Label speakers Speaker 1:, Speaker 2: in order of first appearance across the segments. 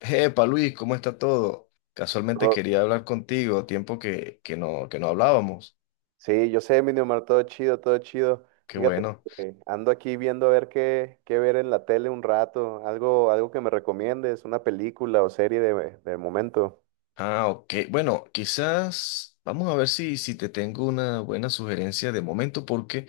Speaker 1: Epa, Luis, ¿cómo está todo? Casualmente
Speaker 2: No,
Speaker 1: quería hablar contigo, tiempo que no hablábamos.
Speaker 2: sí, yo sé, mi Miniomar, todo chido, todo chido.
Speaker 1: Qué
Speaker 2: Fíjate
Speaker 1: bueno.
Speaker 2: que ando aquí viendo a ver qué ver en la tele un rato, algo que me recomiendes, una película o serie de momento.
Speaker 1: Ah, ok. Bueno, quizás vamos a ver si te tengo una buena sugerencia de momento, porque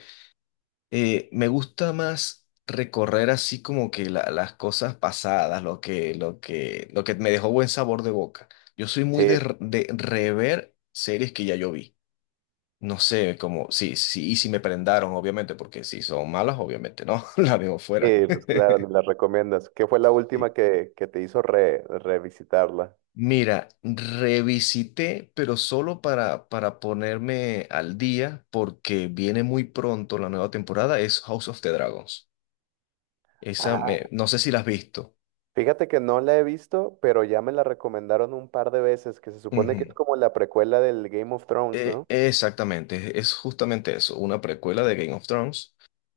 Speaker 1: me gusta más recorrer así como que las cosas pasadas, lo que me dejó buen sabor de boca. Yo soy
Speaker 2: Sí,
Speaker 1: muy de rever series que ya yo vi. No sé, como, sí, sí, y si me prendaron, obviamente, porque si son malas, obviamente no, la dejo fuera.
Speaker 2: sí, pues claro, ni las recomiendas. ¿Qué fue la última
Speaker 1: Sí.
Speaker 2: que te hizo revisitarla?
Speaker 1: Mira, revisité, pero solo para ponerme al día, porque viene muy pronto la nueva temporada, es House of the Dragons.
Speaker 2: Ah,
Speaker 1: No sé si la has visto.
Speaker 2: fíjate que no la he visto, pero ya me la recomendaron un par de veces, que se supone que es
Speaker 1: Ujú.
Speaker 2: como la precuela del Game of Thrones, ¿no?
Speaker 1: Exactamente, es justamente eso, una precuela de Game of Thrones.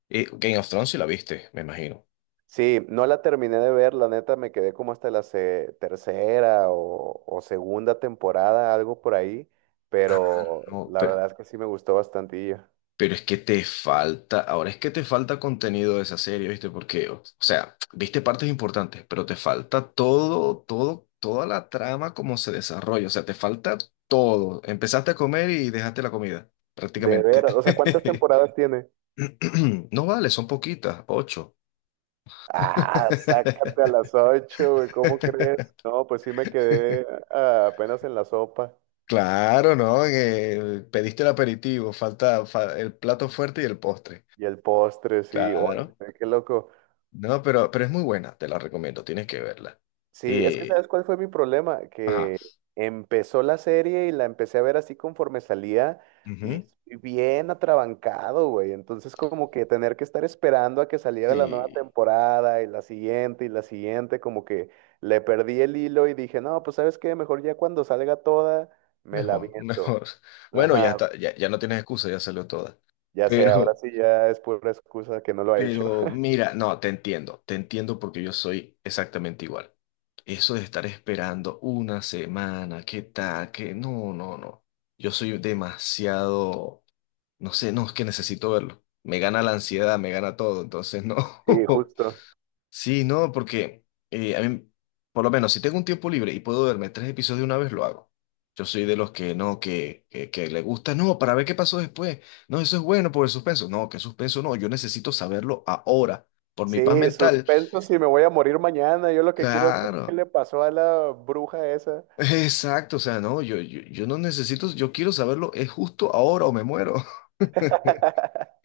Speaker 1: Game of Thrones si la viste, me imagino.
Speaker 2: Sí, no la terminé de ver, la neta me quedé como hasta la tercera o segunda temporada, algo por ahí, pero
Speaker 1: No,
Speaker 2: la
Speaker 1: pero,
Speaker 2: verdad es que sí me gustó bastante.
Speaker 1: Pero es que te falta, ahora es que te falta contenido de esa serie, ¿viste? Porque, o sea, viste partes importantes, pero te falta toda la trama como se desarrolla, o sea, te falta todo. Empezaste a comer y dejaste la comida,
Speaker 2: De
Speaker 1: prácticamente.
Speaker 2: ver, o sea, ¿cuántas temporadas tiene?
Speaker 1: No vale, son poquitas, ocho.
Speaker 2: Ah, sácate a las ocho, güey, ¿cómo crees? No, pues sí me quedé apenas en la sopa
Speaker 1: Claro, ¿no? Que pediste el aperitivo, falta el plato fuerte y el postre.
Speaker 2: y el postre, sí,
Speaker 1: Claro.
Speaker 2: órale, qué loco.
Speaker 1: No, pero es muy buena, te la recomiendo, tienes que verla.
Speaker 2: Sí, es que
Speaker 1: Eh,
Speaker 2: ¿sabes cuál fue mi problema?
Speaker 1: ajá.
Speaker 2: Que empezó la serie y la empecé a ver así conforme salía y
Speaker 1: Ujú,
Speaker 2: estoy bien atrabancado, güey. Entonces como que tener que estar esperando a que saliera la nueva
Speaker 1: sí,
Speaker 2: temporada y la siguiente, como que le perdí el hilo y dije, no, pues ¿sabes qué? Mejor ya cuando salga toda, me la
Speaker 1: mejor,
Speaker 2: viento.
Speaker 1: mejor. Bueno, ya
Speaker 2: Ajá,
Speaker 1: está, ya no tienes excusa, ya salió toda.
Speaker 2: ya sé, ahora
Speaker 1: Pero,
Speaker 2: sí ya es pura excusa que no lo ha hecho.
Speaker 1: pero mira, no, te entiendo porque yo soy exactamente igual. Eso de estar esperando una semana, qué tal, no, no, no. Yo soy demasiado, no sé, no, es que necesito verlo. Me gana la ansiedad, me gana todo, entonces no.
Speaker 2: Sí, justo.
Speaker 1: Sí, no, porque a mí, por lo menos, si tengo un tiempo libre y puedo verme tres episodios de una vez, lo hago. Yo soy de los que no, que le gusta, no, para ver qué pasó después. No, eso es bueno por el suspenso. No, que suspenso no, yo necesito saberlo ahora, por mi paz
Speaker 2: Sí,
Speaker 1: mental.
Speaker 2: suspenso si me voy a morir mañana. Yo lo que quiero es ver qué
Speaker 1: Claro,
Speaker 2: le pasó a la bruja esa.
Speaker 1: exacto, o sea, no, yo no necesito, yo quiero saberlo, es justo ahora o me muero.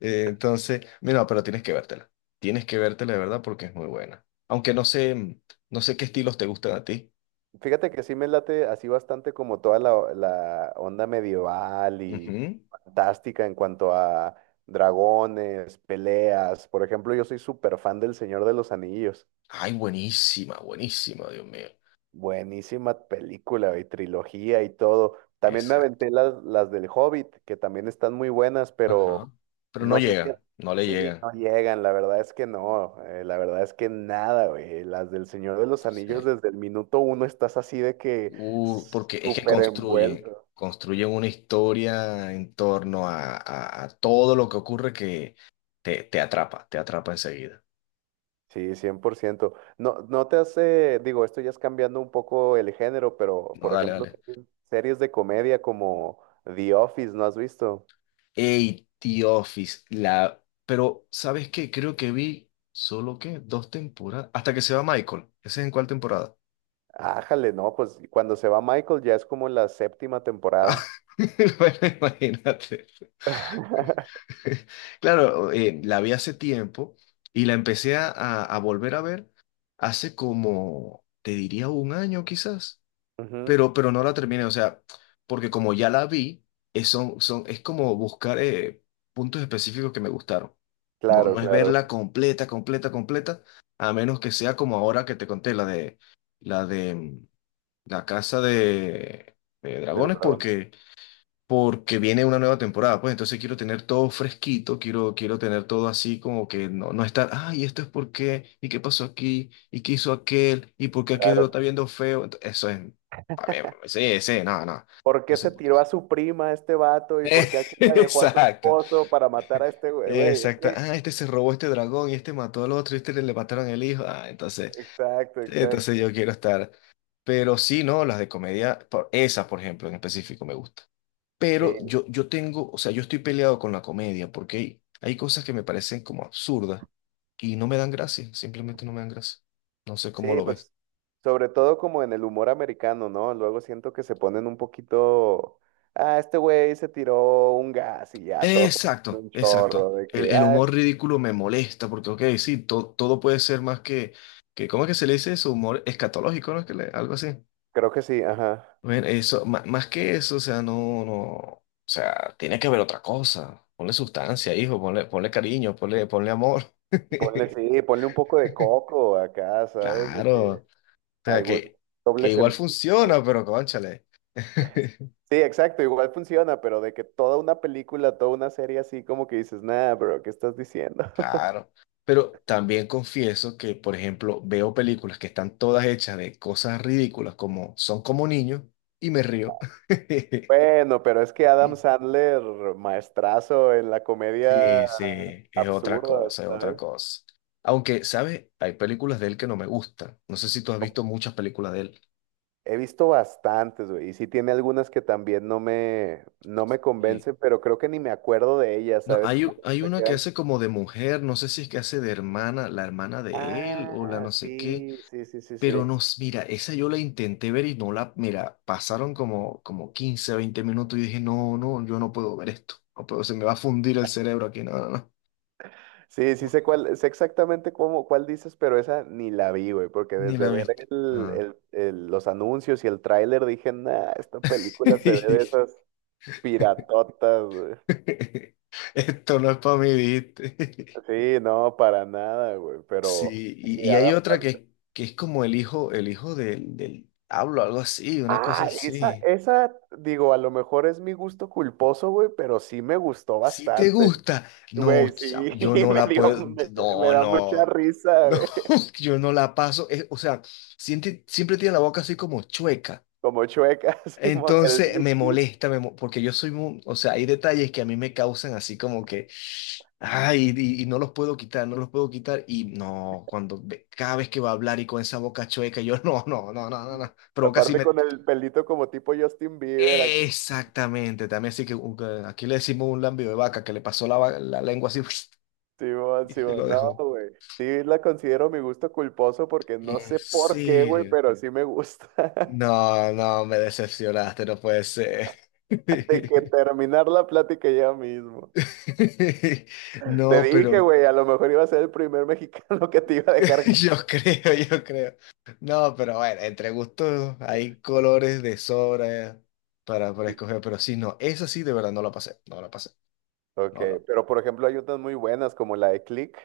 Speaker 1: Entonces, mira, pero tienes que vértela. Tienes que vértela de verdad porque es muy buena. Aunque no sé qué estilos te gustan a ti.
Speaker 2: Fíjate que sí me late así bastante como toda la onda medieval y
Speaker 1: Ujú.
Speaker 2: fantástica en cuanto a dragones, peleas. Por ejemplo, yo soy súper fan del Señor de los Anillos.
Speaker 1: Ay, buenísima, buenísima, Dios mío.
Speaker 2: Buenísima película y trilogía y todo. También me
Speaker 1: Exacto.
Speaker 2: aventé las del Hobbit, que también están muy buenas, pero
Speaker 1: Ajá. Pero no
Speaker 2: no sé si...
Speaker 1: llegan, no le
Speaker 2: Sí,
Speaker 1: llegan.
Speaker 2: no llegan, la verdad es que no, la verdad es que nada, güey. Las del Señor de los Anillos,
Speaker 1: Sí.
Speaker 2: desde el minuto uno estás así de que
Speaker 1: Porque es que
Speaker 2: súper envuelto.
Speaker 1: construyen una historia en torno a todo lo que ocurre que te atrapa enseguida.
Speaker 2: Sí, 100%. No, no te hace, digo, esto ya es cambiando un poco el género, pero
Speaker 1: No,
Speaker 2: por
Speaker 1: dale,
Speaker 2: ejemplo,
Speaker 1: dale.
Speaker 2: series de comedia como The Office, ¿no has visto?
Speaker 1: Ey, The Office, Pero, ¿sabes qué? Creo que vi solo que dos temporadas, hasta que se va Michael. ¿Ese es en cuál temporada?
Speaker 2: Ájale, no, pues cuando se va Michael ya es como la séptima
Speaker 1: Ah,
Speaker 2: temporada.
Speaker 1: bueno, imagínate. Claro, la vi hace tiempo y la empecé a volver a ver hace como, te diría un año quizás,
Speaker 2: Ujú,
Speaker 1: pero no la terminé, o sea, porque como ya la vi, es como buscar puntos específicos que me gustaron. No,
Speaker 2: claro,
Speaker 1: no es
Speaker 2: claro,
Speaker 1: verla completa, completa, completa, a menos que sea como ahora que te conté, la de mm, la casa de
Speaker 2: de los
Speaker 1: dragones,
Speaker 2: dragones,
Speaker 1: porque viene una nueva temporada, pues entonces quiero tener todo fresquito, quiero tener todo así como que no estar, ay, esto es por qué, y qué pasó aquí, y qué hizo aquel, y por qué aquel lo está
Speaker 2: claro.
Speaker 1: viendo feo, eso es, a ver, sí, sí, no, no.
Speaker 2: ¿Por qué
Speaker 1: Entonces,
Speaker 2: se
Speaker 1: por
Speaker 2: tiró
Speaker 1: eso.
Speaker 2: a su prima este vato y por qué aquella dejó a su
Speaker 1: Exacto,
Speaker 2: esposo para matar a este güey? Güey, es
Speaker 1: exacto.
Speaker 2: que,
Speaker 1: Ah, este se robó este dragón y este mató al otro y este le mataron el hijo. Ah,
Speaker 2: exacto,
Speaker 1: entonces yo
Speaker 2: exacto.
Speaker 1: quiero estar. Pero sí, no, las de comedia, esas, por ejemplo, en específico me gustan. Pero
Speaker 2: Sí,
Speaker 1: yo tengo, o sea, yo estoy peleado con la comedia porque hay cosas que me parecen como absurdas y no me dan gracia, simplemente no me dan gracia. No sé cómo
Speaker 2: sí,
Speaker 1: lo ves.
Speaker 2: pues sobre todo como en el humor americano, ¿no? Luego siento que se ponen un poquito, ah, este güey se tiró un gas y ya todos se ríen
Speaker 1: Exacto,
Speaker 2: un
Speaker 1: exacto.
Speaker 2: chorro de que,
Speaker 1: El
Speaker 2: ah,
Speaker 1: humor ridículo me molesta porque, ok, sí, todo puede ser más que, ¿cómo es que se le dice eso? Humor escatológico, ¿no? Es que algo así.
Speaker 2: creo que sí, ajá.
Speaker 1: Bueno, eso, más que eso, o sea, no, no, o sea, tiene que haber otra cosa. Ponle sustancia, hijo, ponle, ponle cariño, ponle, ponle amor.
Speaker 2: Ponle, sí, ponle un poco de coco acá, ¿sabes? De que
Speaker 1: Claro. Sea,
Speaker 2: algún doble
Speaker 1: que igual
Speaker 2: sentido.
Speaker 1: funciona, pero cónchale.
Speaker 2: Sí, exacto, igual funciona, pero de que toda una película, toda una serie así, como que dices, nah, bro, ¿qué estás diciendo?
Speaker 1: Claro. Pero también confieso que, por ejemplo, veo películas que están todas hechas de cosas ridículas como Son como niños y me río.
Speaker 2: Bueno, pero es que Adam Sandler, maestrazo en la comedia
Speaker 1: Sí, sí, es otra
Speaker 2: absurda,
Speaker 1: cosa, es otra
Speaker 2: ¿sabes?
Speaker 1: cosa. Aunque, ¿sabes? Hay películas de él que no me gustan. No sé si tú has
Speaker 2: Como-
Speaker 1: visto muchas películas de él.
Speaker 2: He visto bastantes, güey, y sí tiene algunas que también no me
Speaker 1: Sí.
Speaker 2: convencen, pero creo que ni me acuerdo de ellas,
Speaker 1: No,
Speaker 2: ¿sabes?
Speaker 1: hay,
Speaker 2: Como
Speaker 1: u-
Speaker 2: que se
Speaker 1: hay
Speaker 2: me
Speaker 1: una que
Speaker 2: quedan.
Speaker 1: hace como de mujer, no sé si es que hace de hermana, la hermana de él o la
Speaker 2: Ah,
Speaker 1: no sé qué.
Speaker 2: sí, sí, sí, sí, sí.
Speaker 1: Pero mira, esa yo la intenté ver y no la, mira, pasaron como 15 20 minutos y dije, no, no, yo no puedo ver esto. No puedo, se me va a fundir el cerebro aquí. No, no, no.
Speaker 2: Sí, sí sé cuál, sé exactamente cuál dices, pero esa ni la vi, güey, porque
Speaker 1: Ni la
Speaker 2: desde
Speaker 1: he
Speaker 2: ver
Speaker 1: visto. Ah.
Speaker 2: los anuncios y el tráiler dije, nah, esta película se ve de esas piratotas, güey.
Speaker 1: Esto no es para mí, ¿viste?
Speaker 2: Sí, no, para nada, güey, pero...
Speaker 1: Sí,
Speaker 2: y
Speaker 1: y hay otra que es como el hijo del hablo, algo así, una cosa
Speaker 2: Ah, esa,
Speaker 1: así.
Speaker 2: esa, digo, a lo mejor es mi gusto culposo, güey, pero sí me gustó
Speaker 1: Si te
Speaker 2: bastante.
Speaker 1: gusta, no,
Speaker 2: Güey, sí,
Speaker 1: yo no
Speaker 2: me
Speaker 1: la
Speaker 2: dio,
Speaker 1: puedo,
Speaker 2: me, me
Speaker 1: no,
Speaker 2: da mucha
Speaker 1: no,
Speaker 2: risa,
Speaker 1: no,
Speaker 2: güey.
Speaker 1: yo no la paso, o sea, siempre, siempre tiene la boca así como chueca.
Speaker 2: Como chueca, Simón, el
Speaker 1: Entonces me
Speaker 2: Nicky.
Speaker 1: molesta, porque yo soy, o sea, hay detalles que a mí me causan así como que, ay, y no los puedo quitar, no los puedo quitar, y no, cuando, cada vez que va a hablar y con esa boca chueca, yo no, no, no, no, no, no, provoca así
Speaker 2: Aparte
Speaker 1: me...
Speaker 2: con el pelito como tipo Justin Bieber,
Speaker 1: Exactamente, también así que aquí le decimos un lambio de vaca que le pasó la lengua así.
Speaker 2: Simón,
Speaker 1: Y se lo
Speaker 2: Simón, no,
Speaker 1: dejó.
Speaker 2: güey. Sí la considero mi gusto culposo porque no
Speaker 1: ¿En
Speaker 2: sé por qué, güey,
Speaker 1: serio?
Speaker 2: pero sí me gusta.
Speaker 1: No, no, me decepcionaste, no puede ser.
Speaker 2: De que terminar la plática ya mismo. Te
Speaker 1: No,
Speaker 2: dije,
Speaker 1: pero
Speaker 2: güey, a lo mejor iba a ser el primer mexicano que te iba a dejar.
Speaker 1: yo creo, yo creo. No, pero bueno, entre gustos hay colores de sobra para escoger, pero sí, no, esa sí de verdad no la pasé, no la pasé,
Speaker 2: Ok,
Speaker 1: no la.
Speaker 2: pero por ejemplo hay otras muy buenas como la de Click.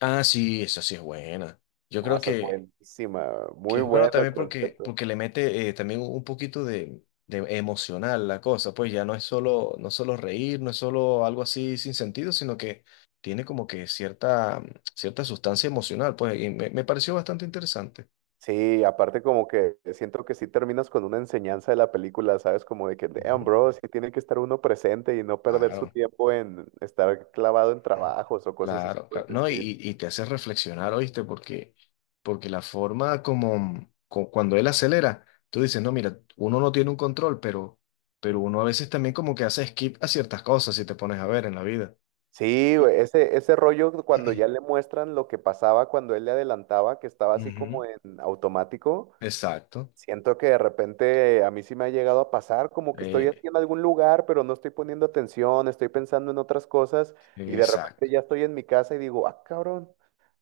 Speaker 1: Ah, sí, esa sí es buena. Yo
Speaker 2: No,
Speaker 1: creo
Speaker 2: esa es
Speaker 1: que
Speaker 2: buenísima,
Speaker 1: Que
Speaker 2: muy
Speaker 1: es bueno
Speaker 2: buena el
Speaker 1: también
Speaker 2: concepto.
Speaker 1: porque le mete también un poquito de emocional la cosa, pues ya no es solo, no es solo reír, no es solo algo así sin sentido, sino que tiene como que cierta, cierta sustancia emocional, pues y me pareció bastante interesante.
Speaker 2: Sí, aparte como que siento que sí terminas con una enseñanza de la película, ¿sabes? Como de que, damn,
Speaker 1: Ujú.
Speaker 2: bro, sí tiene que estar uno presente y no perder su
Speaker 1: Claro.
Speaker 2: tiempo en estar clavado en trabajos o cosas así
Speaker 1: Claro,
Speaker 2: por
Speaker 1: claro.
Speaker 2: el
Speaker 1: No,
Speaker 2: estilo.
Speaker 1: y te hace reflexionar, ¿oíste? Porque la forma como cuando él acelera, tú dices, no, mira, uno no tiene un control, pero uno a veces también como que hace skip a ciertas cosas si te pones a ver en la vida.
Speaker 2: Sí, güey, ese rollo cuando ya le muestran lo que pasaba cuando él le adelantaba, que estaba así como
Speaker 1: Ujú.
Speaker 2: en automático.
Speaker 1: Exacto.
Speaker 2: Siento que de repente a mí sí me ha llegado a pasar como que estoy
Speaker 1: Eh,
Speaker 2: en algún lugar, pero no estoy poniendo atención, estoy pensando en otras cosas y de repente
Speaker 1: exacto.
Speaker 2: ya estoy en mi casa y digo, ah, cabrón,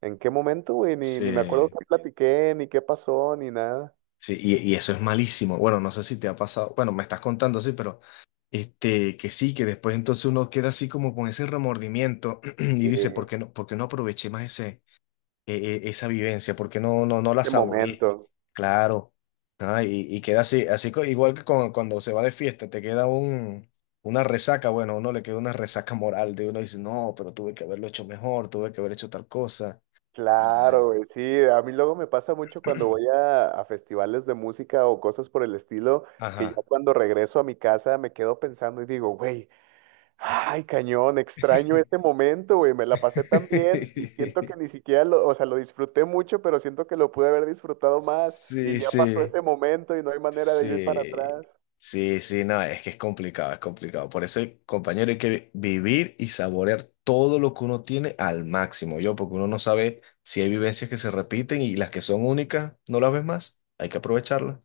Speaker 2: ¿en qué momento, güey? Ni me acuerdo
Speaker 1: Sí.
Speaker 2: qué platiqué, ni qué pasó, ni nada.
Speaker 1: Sí, y eso es malísimo. Bueno, no sé si te ha pasado, bueno, me estás contando así, pero este, que sí, que después entonces uno queda así como con ese remordimiento y
Speaker 2: Sí,
Speaker 1: dice, ¿ por qué no aproveché más e- esa vivencia? ¿Por qué no la
Speaker 2: ese
Speaker 1: saboreé?
Speaker 2: momento.
Speaker 1: Claro. Ah, y queda así, igual que cuando se va de fiesta, te queda una resaca, bueno, a uno le queda una resaca moral de uno dice, no, pero tuve que haberlo hecho mejor, tuve que haber hecho tal cosa. Y,
Speaker 2: Claro,
Speaker 1: eh,
Speaker 2: güey, sí, a mí luego me pasa mucho cuando voy a festivales de música o cosas por el estilo, que ya
Speaker 1: Ajá.
Speaker 2: cuando regreso a mi casa me quedo pensando y digo, güey. Ay, cañón, extraño este momento, güey. Me la pasé tan bien y siento que ni siquiera lo, o sea, lo disfruté mucho, pero siento que lo pude haber disfrutado más y
Speaker 1: Sí,
Speaker 2: ya pasó
Speaker 1: sí,
Speaker 2: ese momento y no hay manera de ir para
Speaker 1: sí,
Speaker 2: atrás.
Speaker 1: sí, sí, no, es que es complicado, es complicado. Por eso, compañero, hay que vivir y saborear todo lo que uno tiene al máximo, yo, porque uno no sabe si hay vivencias que se repiten y las que son únicas, no las ves más. Hay que aprovecharlas.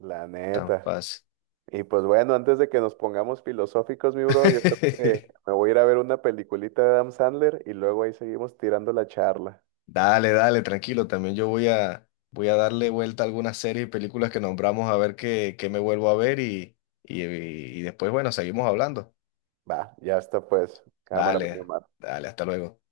Speaker 2: La
Speaker 1: Tan
Speaker 2: neta.
Speaker 1: fácil.
Speaker 2: Y pues bueno, antes de que nos pongamos filosóficos, mi bro, yo creo que me voy a ir a ver una peliculita de Adam Sandler y luego ahí seguimos tirando la charla.
Speaker 1: Dale, dale, tranquilo. También yo voy a darle vuelta a algunas series y películas que nombramos a ver qué me vuelvo a ver y después, bueno, seguimos hablando.
Speaker 2: Va, ya está pues. Cámara, mi
Speaker 1: Dale, dale, hasta luego.